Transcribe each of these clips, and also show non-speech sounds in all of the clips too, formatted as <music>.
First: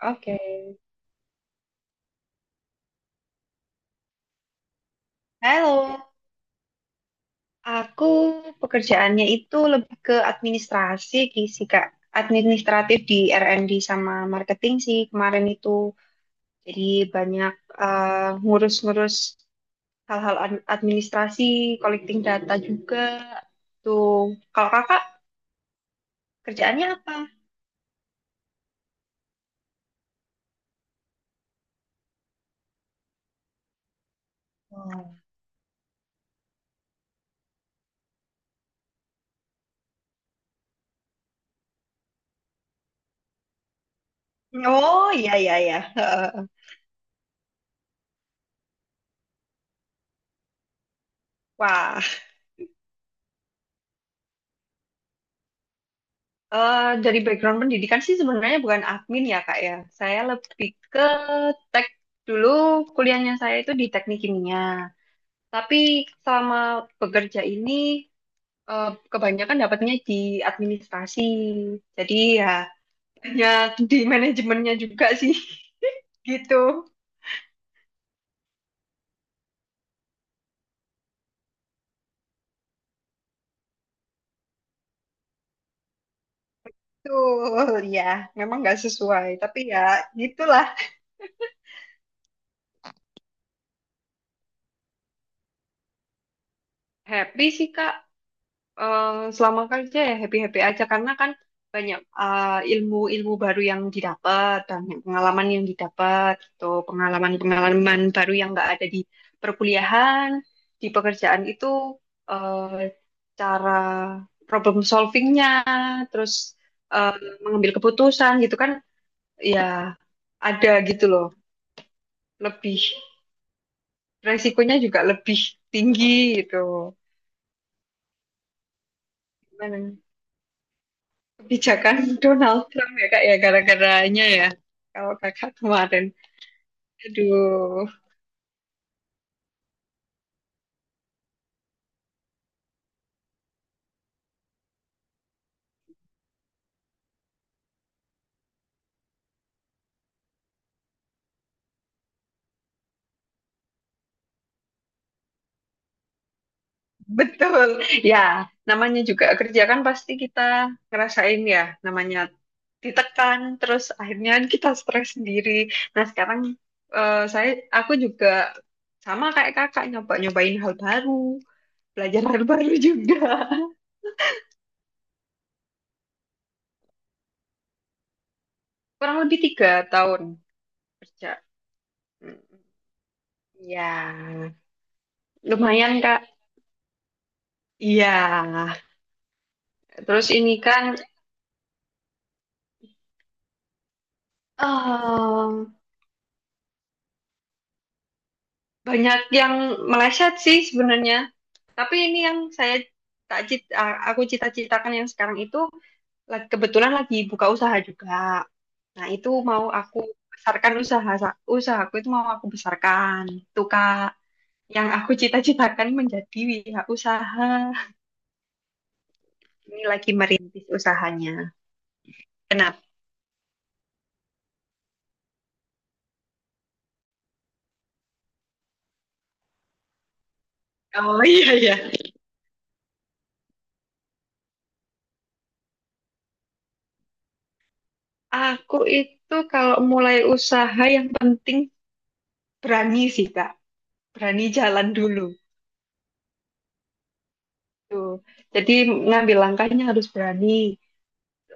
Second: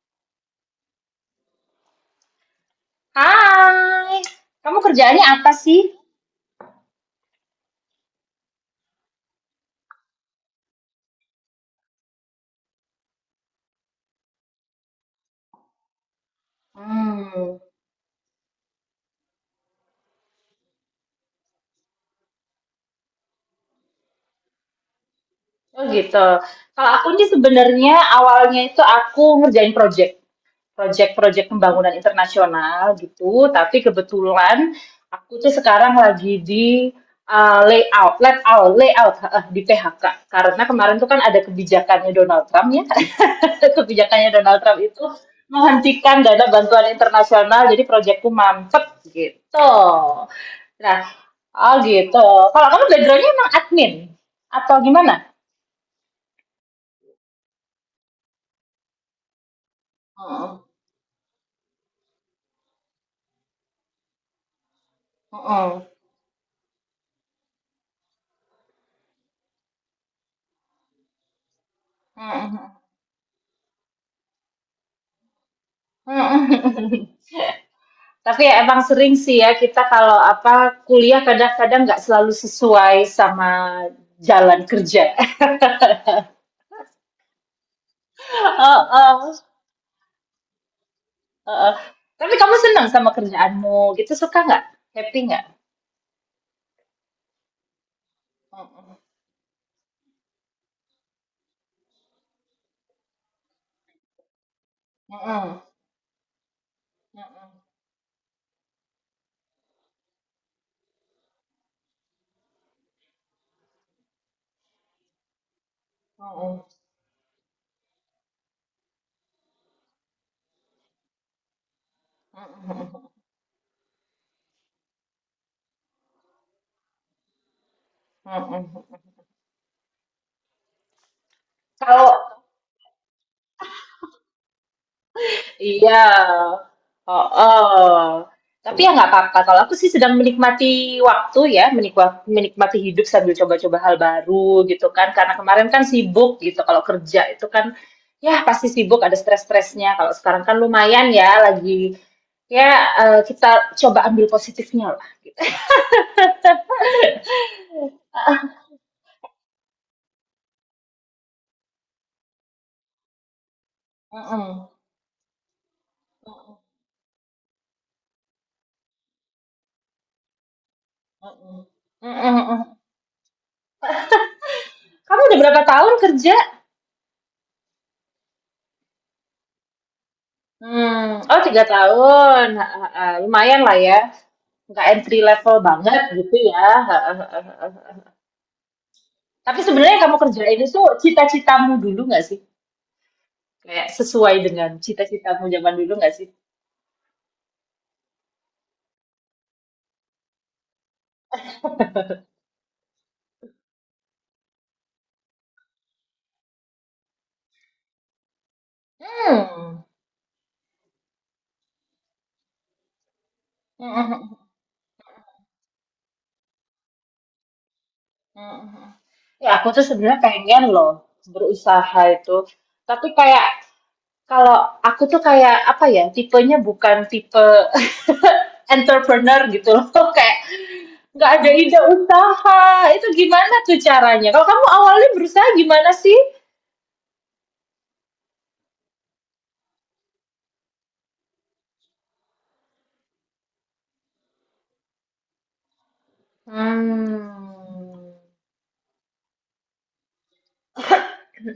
Oke. Hai, kamu kerjaannya apa sih? Halo, aku pekerjaannya itu lebih ke administrasi sih, Kak. Administratif di R&D sama marketing sih kemarin itu. Jadi banyak Hmm, eh, ngurus-ngurus hal-hal administrasi, collecting data juga. Tuh, kalau kakak oh gitu. kerjaannya Kalau aku apa? sih sebenarnya awalnya itu aku ngerjain project. Proyek-proyek pembangunan internasional gitu, tapi kebetulan Oh. aku tuh sekarang lagi di layout, layout, layout heeh, di PHK karena kemarin tuh kan ada kebijakannya Donald Trump ya, <laughs> kebijakannya Donald Trump itu Oh, iya, iya, iya. menghentikan dana <laughs> bantuan internasional, jadi proyekku mampet gitu. Nah, oh Wah. gitu. Kalau kamu backgroundnya emang admin atau gimana? Dari background pendidikan sih sebenarnya bukan admin ya Kak ya. Saya Heeh. lebih ke tek dulu kuliahnya saya itu di teknik kimia. Heeh. Tapi selama bekerja ini kebanyakan dapatnya di administrasi. Jadi ya Heeh. hanya di manajemennya juga sih <laughs> Heeh. gitu. <laughs> Tapi ya emang sering sih ya kita kalau apa kuliah kadang-kadang nggak selalu sesuai sama jalan kerja. <laughs> Tuh ya, memang nggak sesuai. Heeh, Tapi ya gitulah. heeh. Tapi kamu senang sama kerjaanmu gitu suka nggak? Happy nggak? Happy sih Kak. Heeh, eh, Selama kerja ya happy-happy aja karena kan banyak ilmu-ilmu baru yang didapat, banyak pengalaman heeh, yang didapat, gitu. heeh, Pengalaman-pengalaman baru yang nggak ada di perkuliahan, di pekerjaan itu eh, cara problem solvingnya, terus heeh, eh, mengambil keputusan gitu kan, ya ada gitu loh. Lebih heeh, resikonya juga lebih tinggi gitu. heeh, heeh. Gimana? Kebijakan Kalau <laughs> Donald Trump ya kak ya gara-garanya ya. Kalau kakak Iya, kemarin, oh aduh, oh. Tapi ya nggak apa-apa, kalau aku sih sedang menikmati waktu ya, menikmati hidup sambil coba-coba hal baru gitu kan, karena kemarin kan sibuk gitu, kalau kerja itu kan, ya pasti sibuk, ada stres-stresnya, kalau sekarang kan lumayan ya lagi ya, kita coba ambil positifnya lah. betul. Ya, namanya juga kerja kan pasti kita ngerasain ya, namanya ditekan, terus akhirnya Mhm, kita stres sendiri. Nah sekarang mhm, eh, saya, aku juga sama kayak kakak nyobain hal baru, mhm, belajar hal mhm baru mhm. juga. Kamu udah berapa tahun kerja? <laughs> Kurang lebih 3 tahun Mmm, kerja. oh tiga Mm, tahun, heeh heeh, lumayan lah ya. ya, Nggak entry level banget lumayan kak. gitu ya. Iya, <laughs> Tapi sebenarnya yang kamu terus ini kerjain itu kan cita-citamu dulu nggak sih? Kayak sesuai dengan cita-citamu Em, zaman dulu nggak sih? banyak yang meleset sih sebenarnya. Tapi ini yang saya tak cit- a- aku cita-citakan yang sekarang itu kebetulan lagi buka usaha juga. Nah, itu mau Hmm. aku besarkan usaha usahaku itu mau aku besarkan. Itu Kak, <laughs> yang aku cita-citakan menjadi wira usaha. Ya aku tuh Ini lagi sebenarnya pengen merintis loh usahanya. berusaha itu. Kenapa? Tapi kayak kalau aku tuh kayak apa ya tipenya bukan tipe <laughs> entrepreneur gitu loh <laughs> kayak Oh <laughs> nggak ada iya iya. ide usaha itu gimana tuh caranya? Kalau kamu awalnya berusaha gimana sih? Aku itu kalau mulai usaha yang penting berani sih, Kak. Berani jalan dulu. Mmm. Tuh. Jadi ngambil langkahnya harus berani.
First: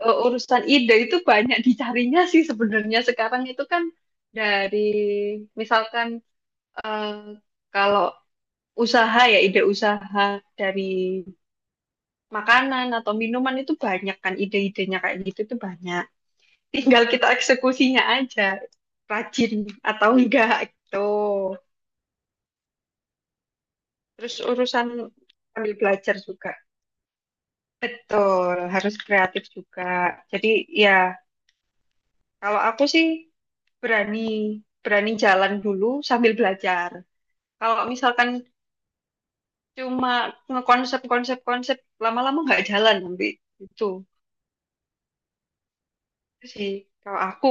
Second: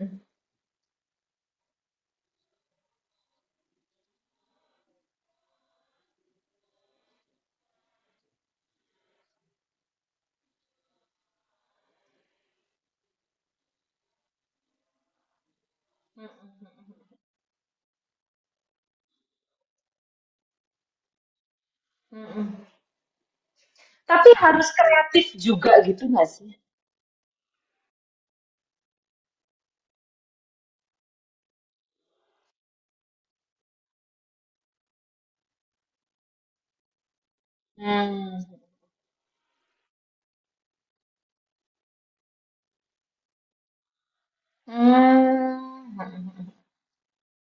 Urusan ide itu banyak dicarinya sih sebenarnya sekarang itu kan dari misalkan eh, kalau usaha ya ide usaha dari makanan atau minuman itu banyak kan ide-idenya kayak gitu itu banyak. Tinggal kita eksekusinya aja rajin atau enggak gitu. Mhm mhm. Tapi Terus harus urusan kreatif juga ambil gitu belajar nggak juga. sih? Betul, harus kreatif juga. Jadi ya kalau aku sih berani berani jalan dulu sambil belajar. Kalau misalkan Hmm. cuma ngekonsep konsep konsep lama-lama nggak jalan nanti itu Hmm. Mhm mhm. sih. Kalau aku,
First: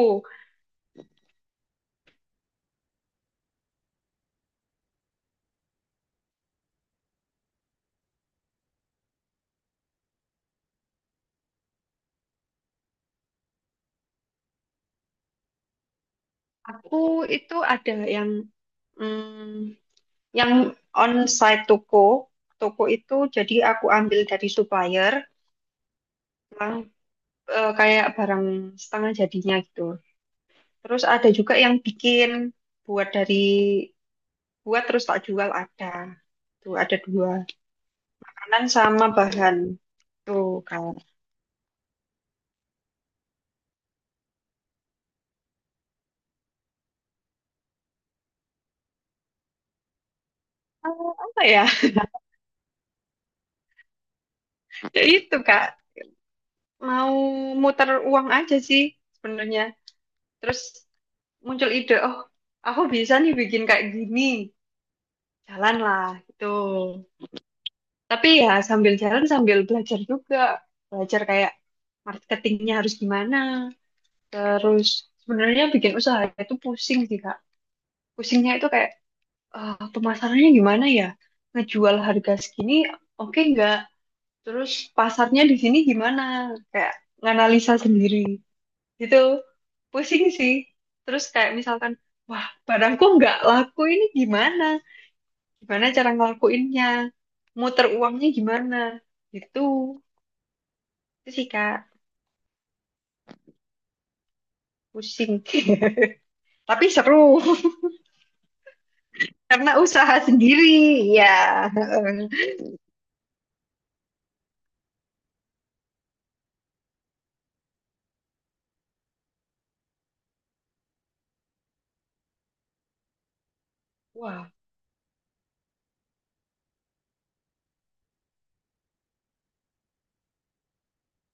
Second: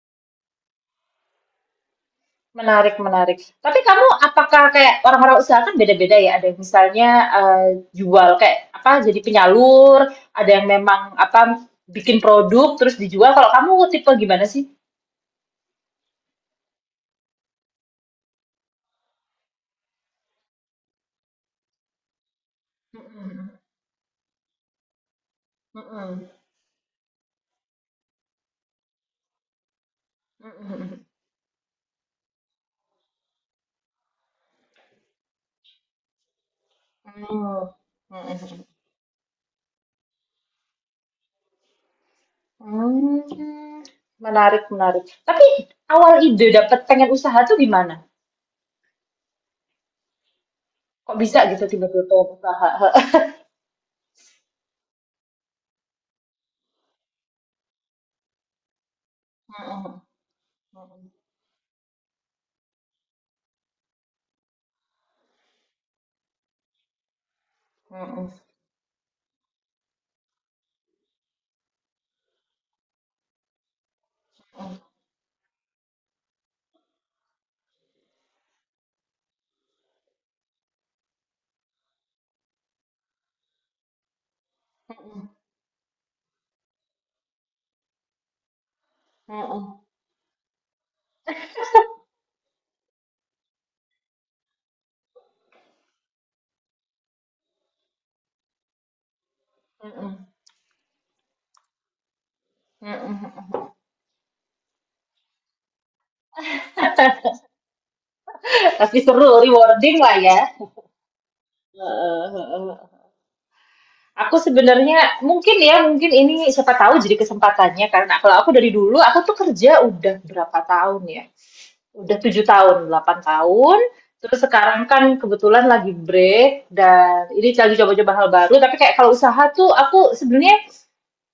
Menarik menarik. Tapi kamu apakah kayak orang-orang usaha kan beda-beda ya, ada yang misalnya, eee, jual kayak apa, jadi penyalur, ada yang memang apa, bikin produk terus dijual, kalau kamu tipe gimana sih? aku itu ada yang mm, yang onsite toko itu Mhm jadi aku ambil dari supplier, mhm. yang kayak barang setengah jadinya gitu. Mhm. Mhm Terus mhm. ada juga yang bikin buat dari buat terus tak jual ada. Tuh ada dua. Oh. Mhm Makanan mhm. sama bahan. Tuh, Kak. Hmm, menarik menarik. Tapi awal ide dapat pengen usaha tuh gimana? Eh, Kok bisa apa ya? gitu <laughs> tiba-tiba pengen usaha? <laughs> Ya itu, Kak. Mau muter uang aja sih sebenarnya. Heeh. Terus muncul ide, oh, aku bisa nih bikin kayak gini. Jalanlah, gitu. Tapi Mhm ya sambil jalan, sambil belajar juga. Belajar kayak marketingnya harus gimana. Terus sebenarnya bikin usaha itu pusing sih, Kak. Pusingnya itu kayak, pemasarannya gimana ya? Ngejual harga segini, oke nggak? Terus pasarnya di sini gimana? Kayak nganalisa sendiri gitu. mhm mhm Pusing sih. Terus kayak misalkan, wah barangku nggak laku ini gimana? Gimana cara ngelakuinnya? Muter uangnya gimana? Gitu. mhm Itu sih Kak, mhm mhm mhm. pusing. <laughs> Tapi seru <laughs> Pasti seru, karena rewarding lah usaha ya. sendiri. Ya. <laughs> Heeh heeh. Aku sebenarnya mungkin ya, mungkin ini siapa tahu jadi kesempatannya, karena kalau aku dari dulu, aku tuh kerja udah berapa tahun ya? Udah 7 tahun, 8 tahun. Terus Wah, sekarang kan kebetulan lagi break dan ini lagi coba-coba hal baru. Tapi kayak kalau usaha tuh aku sebenarnya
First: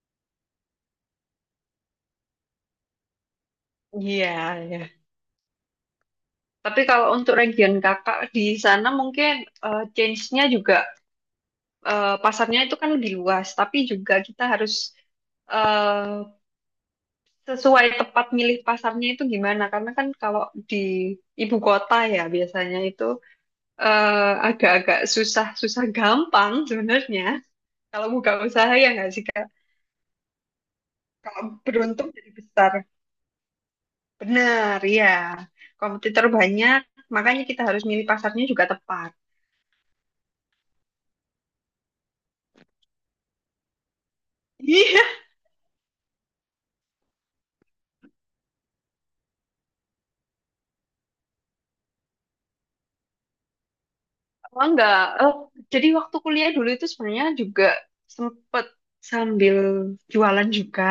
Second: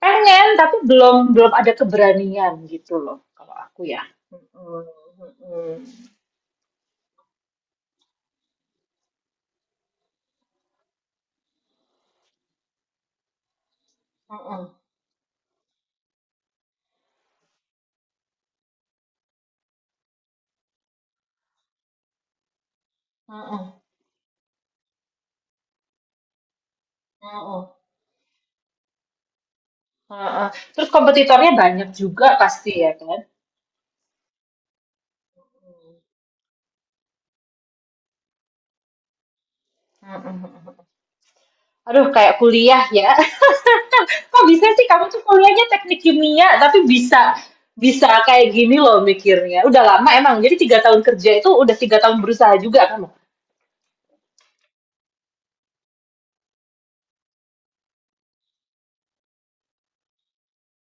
pengen tapi belum belum ada keberanian gitu loh kalau aku ya. iya ya. Mm-mm, mm-mm, Tapi kalau untuk region kakak di sana mungkin change-nya juga pasarnya itu kan lebih luas, tapi juga kita mm-mm, harus eh, sesuai tepat milih pasarnya itu gimana. Karena kan kalau di ibu kota ya biasanya itu mm-mm, eh, agak-agak susah, susah gampang sebenarnya. mm-mm, Kalau buka usaha ya nggak sih Kak? mm-mm. Terus Kalau kompetitornya banyak beruntung juga jadi pasti besar. ya kan. Benar, ya. Kompetitor banyak, makanya kita harus milih pasarnya juga tepat. Mm-mm, mm-mm. Aduh kayak kuliah ya. <laughs> Kok bisa sih kamu <laughs> tuh kuliahnya teknik kimia tapi bisa bisa kayak gini loh mikirnya. Udah lama emang. Jadi 3 tahun kerja itu udah 3 tahun berusaha juga kamu. Oh enggak, Eh, jadi waktu kuliah dulu itu sebenarnya juga sempet sambil jualan juga,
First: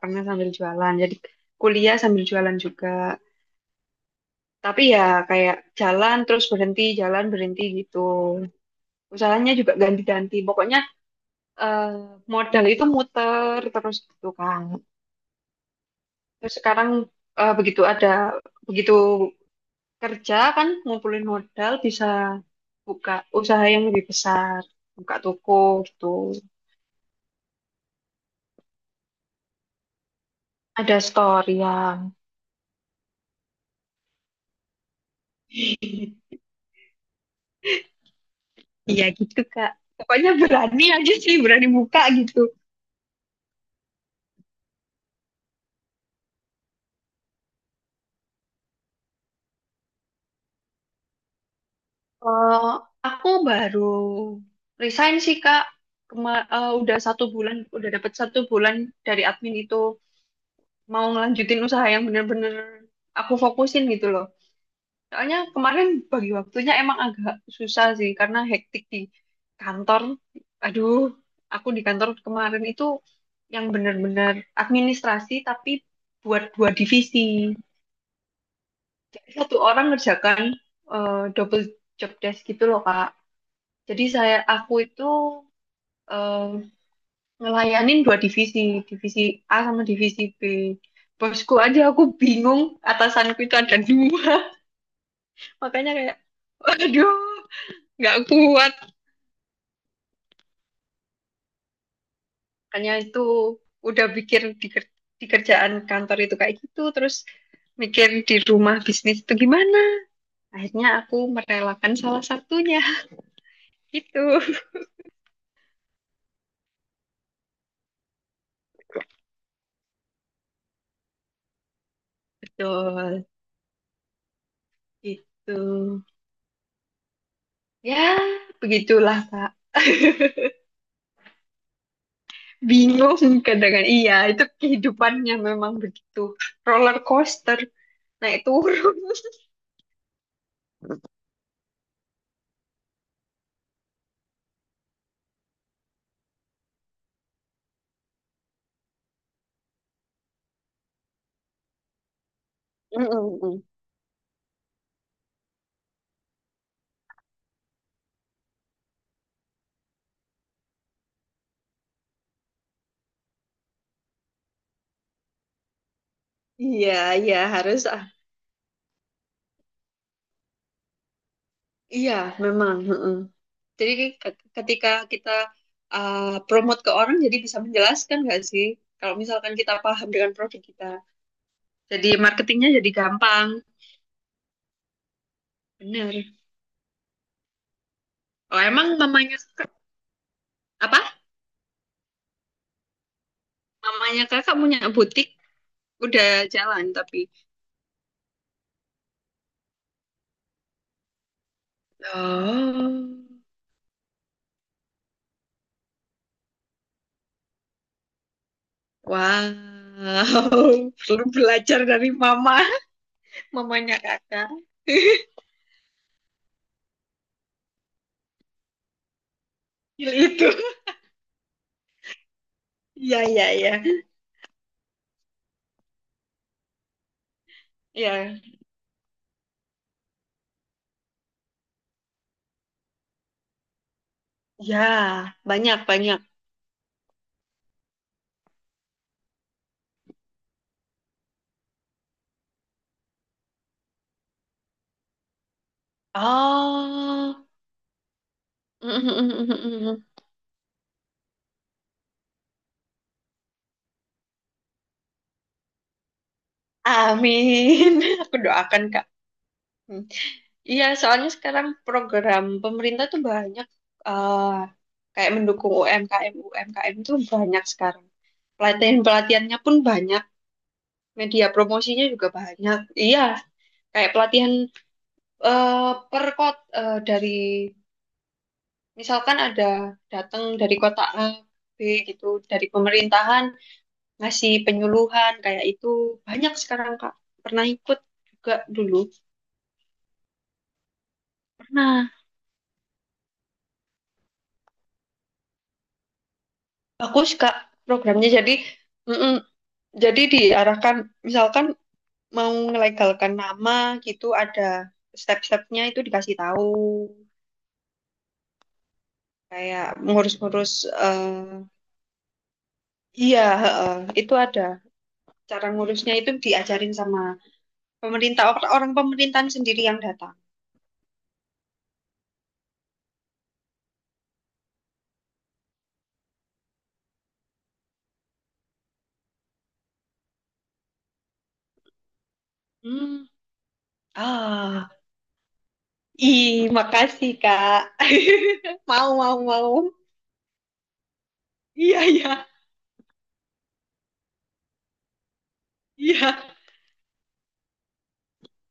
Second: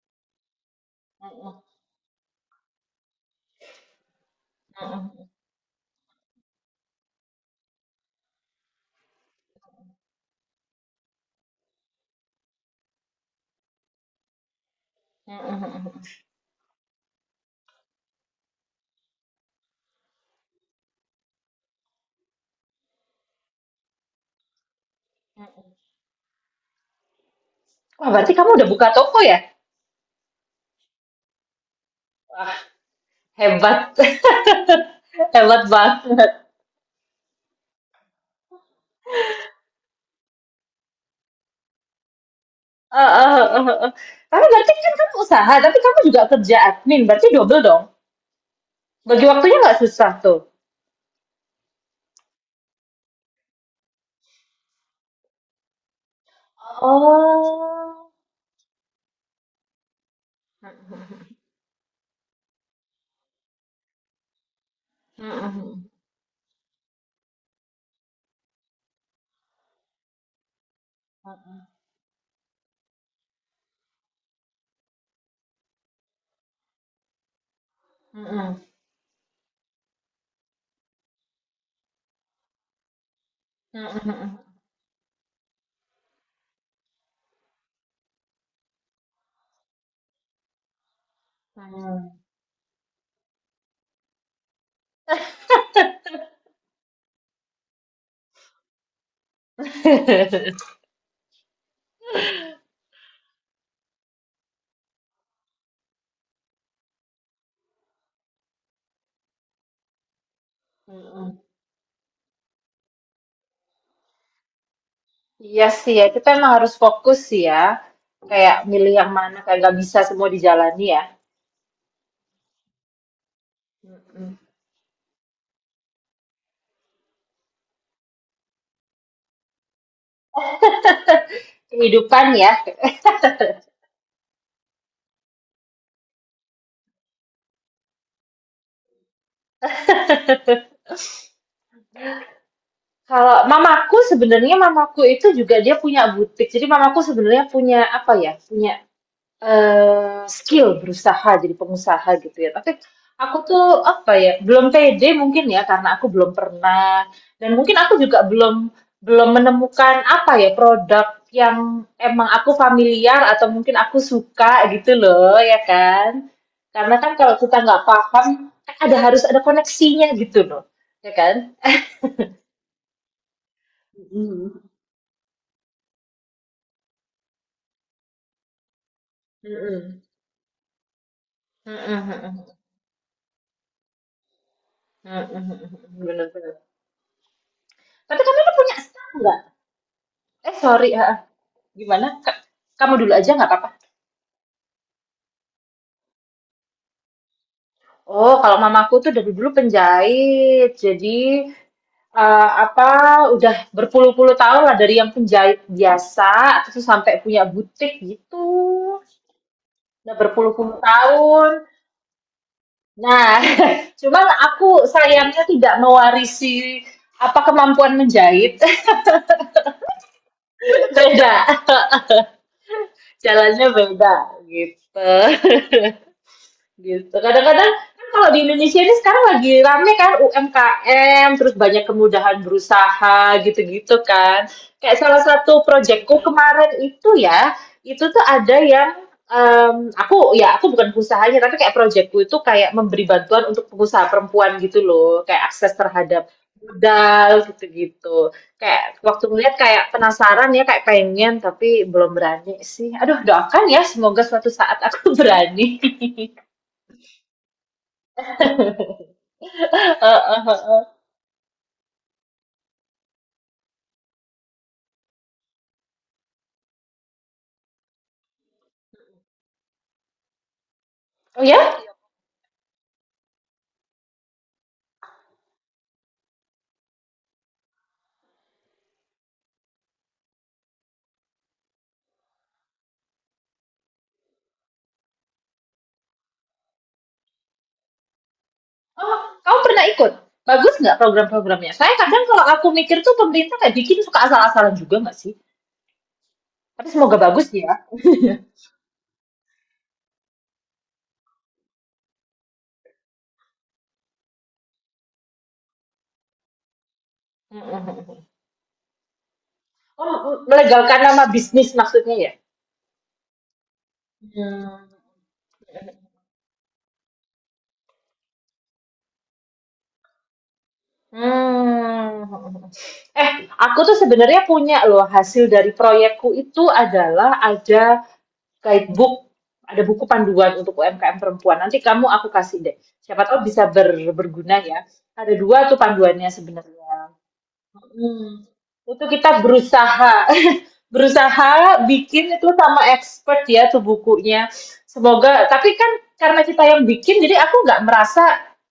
pernah sambil jualan. Jadi Mm-mm, kuliah sambil jualan juga. Tapi ya mm-mm, kayak jalan terus berhenti, jalan berhenti gitu. Usahanya juga ganti-ganti. Pokoknya eh, modal itu muter terus gitu kan. mm-mm. Terus sekarang eh, begitu ada, begitu kerja kan ngumpulin modal bisa buka usaha yang lebih besar, buka toko gitu. Wah berarti kamu udah buka toko ya? Ada storyan. Wah, hebat, <laughs> hebat banget. Iya gitu Kak. Pokoknya berani aja sih, berani buka gitu. Eh, eh, eh, eh. Eh. Tapi berarti kan kamu usaha, tapi kamu juga kerja admin, berarti double dong. Bagi waktunya nggak susah tuh. Eh, aku baru resign sih Kak. Udah satu bulan, udah Oh. dapat satu bulan dari admin itu mau ngelanjutin usaha yang bener-bener aku fokusin gitu loh. Soalnya kemarin Mm-mm, bagi waktunya emang agak susah sih karena hektik di kantor. Aduh, aku di kantor kemarin itu yang bener-bener administrasi tapi buat dua divisi. mm-mm, Jadi satu orang ngerjakan double job desk gitu loh Kak. Jadi saya mm-mm, aku itu eh, ngelayanin dua divisi, divisi A sama divisi B. Bosku aja mm-mm. aku bingung atasanku itu ada dua. <laughs> Makanya kayak, waduh, nggak kuat. <laughs> Makanya itu udah pikir di kerjaan kantor itu kayak gitu, terus mikir di rumah bisnis itu gimana. Akhirnya aku Mm-mm. merelakan salah satunya. <laughs> Gitu. Iya sih ya, kita emang harus fokus sih ya. Kayak milih yang mana, kayak nggak bisa semua dijalani ya. Betul, Mm-mm. gitu. Ya, begitulah, Kak. <laughs> Kehidupan ya. Bingung kadang. Iya, itu kehidupannya memang begitu. Roller coaster, naik turun. <laughs> <laughs> Kalau mamaku sebenarnya mamaku itu juga dia punya butik. Jadi mamaku sebenarnya punya apa ya? Punya skill berusaha jadi pengusaha gitu ya. Tapi aku Mm-mm-mm. tuh apa ya, belum pede mungkin ya karena aku belum pernah dan mungkin aku juga belum belum menemukan apa ya produk yang emang aku familiar atau mungkin aku suka gitu loh ya kan. Iya, Karena kan iya kalau kita harus. nggak paham kan ada harus ada koneksinya gitu loh ya kan. Iya, memang. Heeh. Jadi Mm-mm. ketika kita ah, promote ke orang, jadi bisa menjelaskan nggak sih? Kalau misalkan kita Mm-mm. paham dengan produk kita, Mm-mm. jadi Mm-mm. marketingnya jadi gampang. Mm-mm. Bener. Bener-bener. Tapi kamu tuh Oh, punya emang staff mamanya nggak? kakak- Eh sorry, ha. apa? Gimana? Kamu dulu aja nggak apa-apa. Mamanya kakak punya butik udah jalan tapi. Oh, kalau mamaku tuh dari dulu penjahit. Jadi apa Oh, udah berpuluh-puluh tahun lah dari yang penjahit biasa terus sampai punya butik gitu. wow. Udah berpuluh-puluh <laughs> Perlu tahun. belajar dari Nah, mamanya <laughs> cuman kakak. aku sayangnya tidak mewarisi apa kemampuan menjahit. <laughs> <laughs> itu. Beda, Ya, ya, jalannya ya, beda gitu. <laughs> Gitu. Kadang-kadang kan kalau iya. di Indonesia ini sekarang lagi rame kan UMKM, terus banyak kemudahan berusaha gitu-gitu kan. Ya, Kayak salah satu banyak, proyekku banyak. kemarin itu ya, itu tuh ada yang aku ya aku bukan usahanya tapi kayak proyekku itu kayak memberi bantuan untuk pengusaha perempuan gitu loh, kayak akses terhadap modal Oh. gitu-gitu. Kayak waktu melihat kayak <laughs> penasaran ya, kayak pengen tapi belum berani sih. Aduh, doakan ya semoga suatu saat aku <laughs> berani. Amin. <laughs> Aku doakan, Kak. Hmm. Heeh, heeh. Iya, soalnya sekarang program pemerintah tuh banyak eh, kayak mendukung UMKM. UMKM tuh banyak sekarang. Pelatihan-pelatihannya pun banyak, Oh media ya? promosinya juga banyak. Iya, kayak pelatihan per kota dari misalkan ada datang dari kota A B gitu dari pemerintahan ngasih penyuluhan kayak itu banyak sekarang Kak, pernah ikut juga dulu. Oh, kamu pernah ikut? Bagus nggak program-programnya? Saya Pernah kadang kalau aku mikir tuh pemerintah kayak bikin suka asal-asalan juga nggak sih? Tapi semoga bagus bagus Kak ya. programnya, <laughs> jadi mm-mm. Jadi diarahkan misalkan mau melegalkan nama gitu ada step-stepnya itu dikasih tahu kayak Oh, ngurus-ngurus melegalkan nama eh, bisnis maksudnya ya? iya heeh, itu ada. Hmm. Cara ngurusnya itu diajarin sama pemerintah, orang pemerintahan sendiri yang datang. Hmm. Eh, aku tuh sebenarnya punya loh hasil dari proyekku itu adalah ada guidebook, ada buku panduan untuk UMKM perempuan. Nanti kamu aku kasih deh. Siapa Hmm. tahu bisa berguna ya. Ah, Ada dua tuh panduannya ih, sebenarnya. makasih, Kak. Hmm. <laughs> Itu Mau, mau, kita mau. berusaha <laughs> berusaha Iya, bikin iya, itu sama expert ya tuh bukunya. Semoga tapi kan karena iya. kita yang bikin jadi aku nggak merasa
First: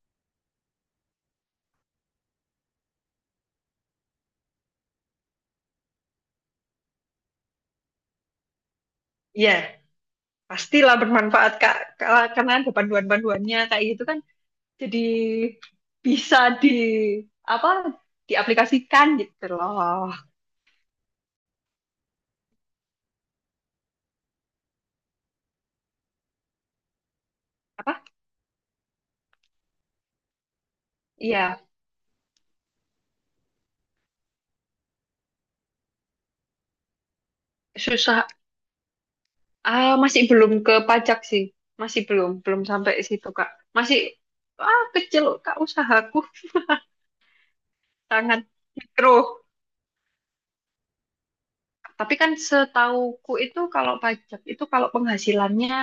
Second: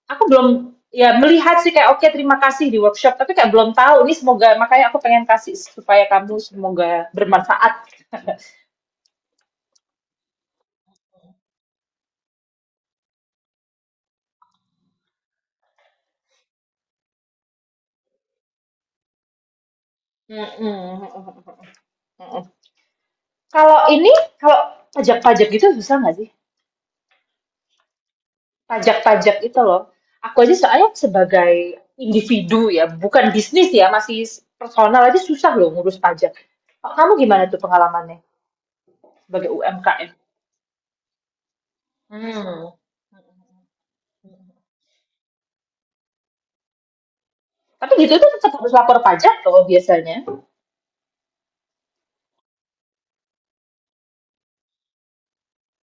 aku belum ya melihat sih kayak oke terima kasih di workshop tapi kayak belum tahu ini semoga makanya aku pengen kasih supaya kamu semoga bermanfaat. Iya, pastilah bermanfaat, Kak. Karena ada panduan-panduannya kayak gitu kan jadi bisa di apa diaplikasikan gitu loh. Mm-mm. Kalau ini, kalau pajak-pajak gitu susah nggak sih? Apa? Pajak-pajak itu loh. Aku aja soalnya sebagai Iya, individu ya, bukan bisnis ya, masih personal aja susah loh ngurus pajak. Kalau kamu gimana tuh pengalamannya susah. sebagai Ah, UMKM? masih belum ke pajak sih. Masih belum, belum Hmm. sampai situ, Kak. Masih kecil, Kak, usahaku Tapi gitu tuh sangat tetap harus lapor mikro. pajak loh biasanya. Tapi kan setauku itu kalau pajak itu kalau penghasilannya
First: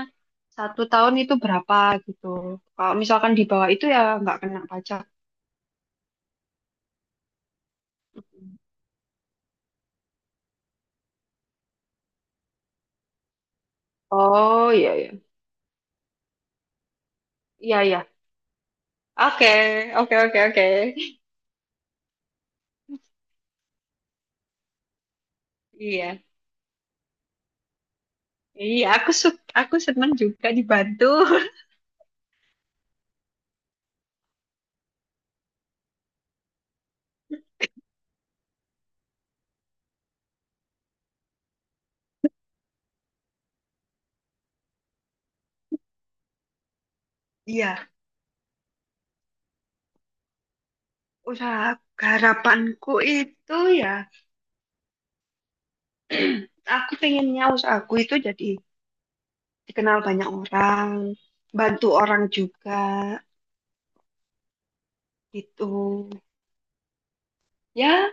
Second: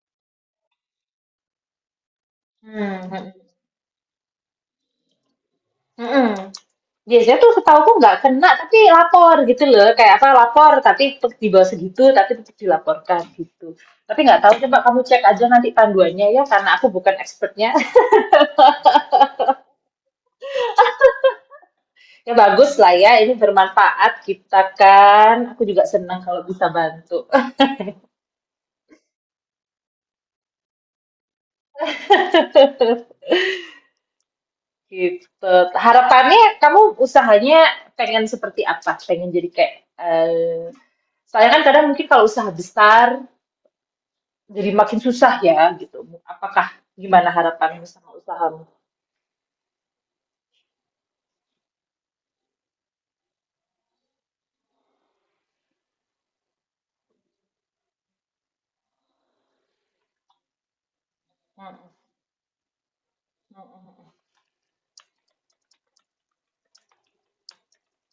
satu tahun itu berapa gitu. Kalau Hmm. misalkan di bawah itu ya nggak kena pajak. Mm-mm. Biasanya tuh setahuku nggak kena, Mm. tapi lapor gitu loh. Kayak apa, lapor tapi tetep di bawah segitu, tapi tetap dilaporkan gitu. Tapi nggak tahu, Oh coba iya kamu iya. cek aja nanti panduannya ya, karena aku bukan expertnya. Iya <laughs> iya. Oke, oke oke oke. Ya bagus lah ya, ini bermanfaat kita kan. Aku juga senang Iya. kalau bisa bantu. Iya, aku aku senang juga dibantu. <laughs> <laughs> Gitu. Harapannya kamu usahanya pengen seperti apa? Pengen jadi kayak eh soalnya kan kadang mungkin kalau usaha besar jadi makin susah ya gitu. Apakah gimana harapanmu Iya, sama usahamu? usaha harapanku itu ya aku pengennya usaha aku itu jadi dikenal banyak orang, bantu Mhm, orang juga mhm, gitu. Ya,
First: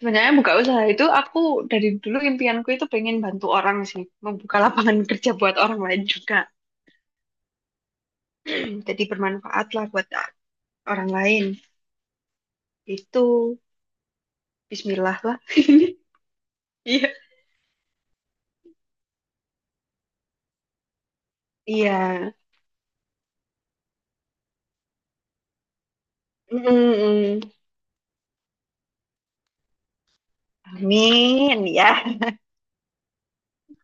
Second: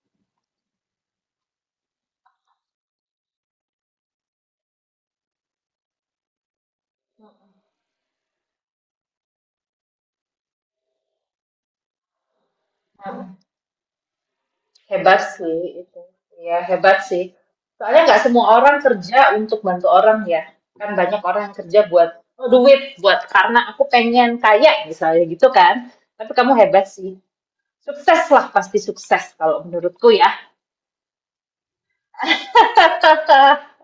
sebenarnya buka usaha itu aku dari dulu impianku itu pengen bantu orang sih, membuka lapangan <laughs> kerja buat orang lain juga. <clears throat> Jadi bermanfaat lah buat orang lain. Itu mhm. Bismillah Hebat lah. sih itu. Ya hebat Iya. sih. Soalnya nggak semua orang kerja untuk bantu orang ya. Kan banyak orang yang kerja buat Iya. "Oh, duit, buat karena aku pengen kaya misalnya gitu kan. Tapi kamu Mm, hebat mm, sih. mm. Sukses lah, pasti sukses kalau menurutku ya. Amin ya. <laughs>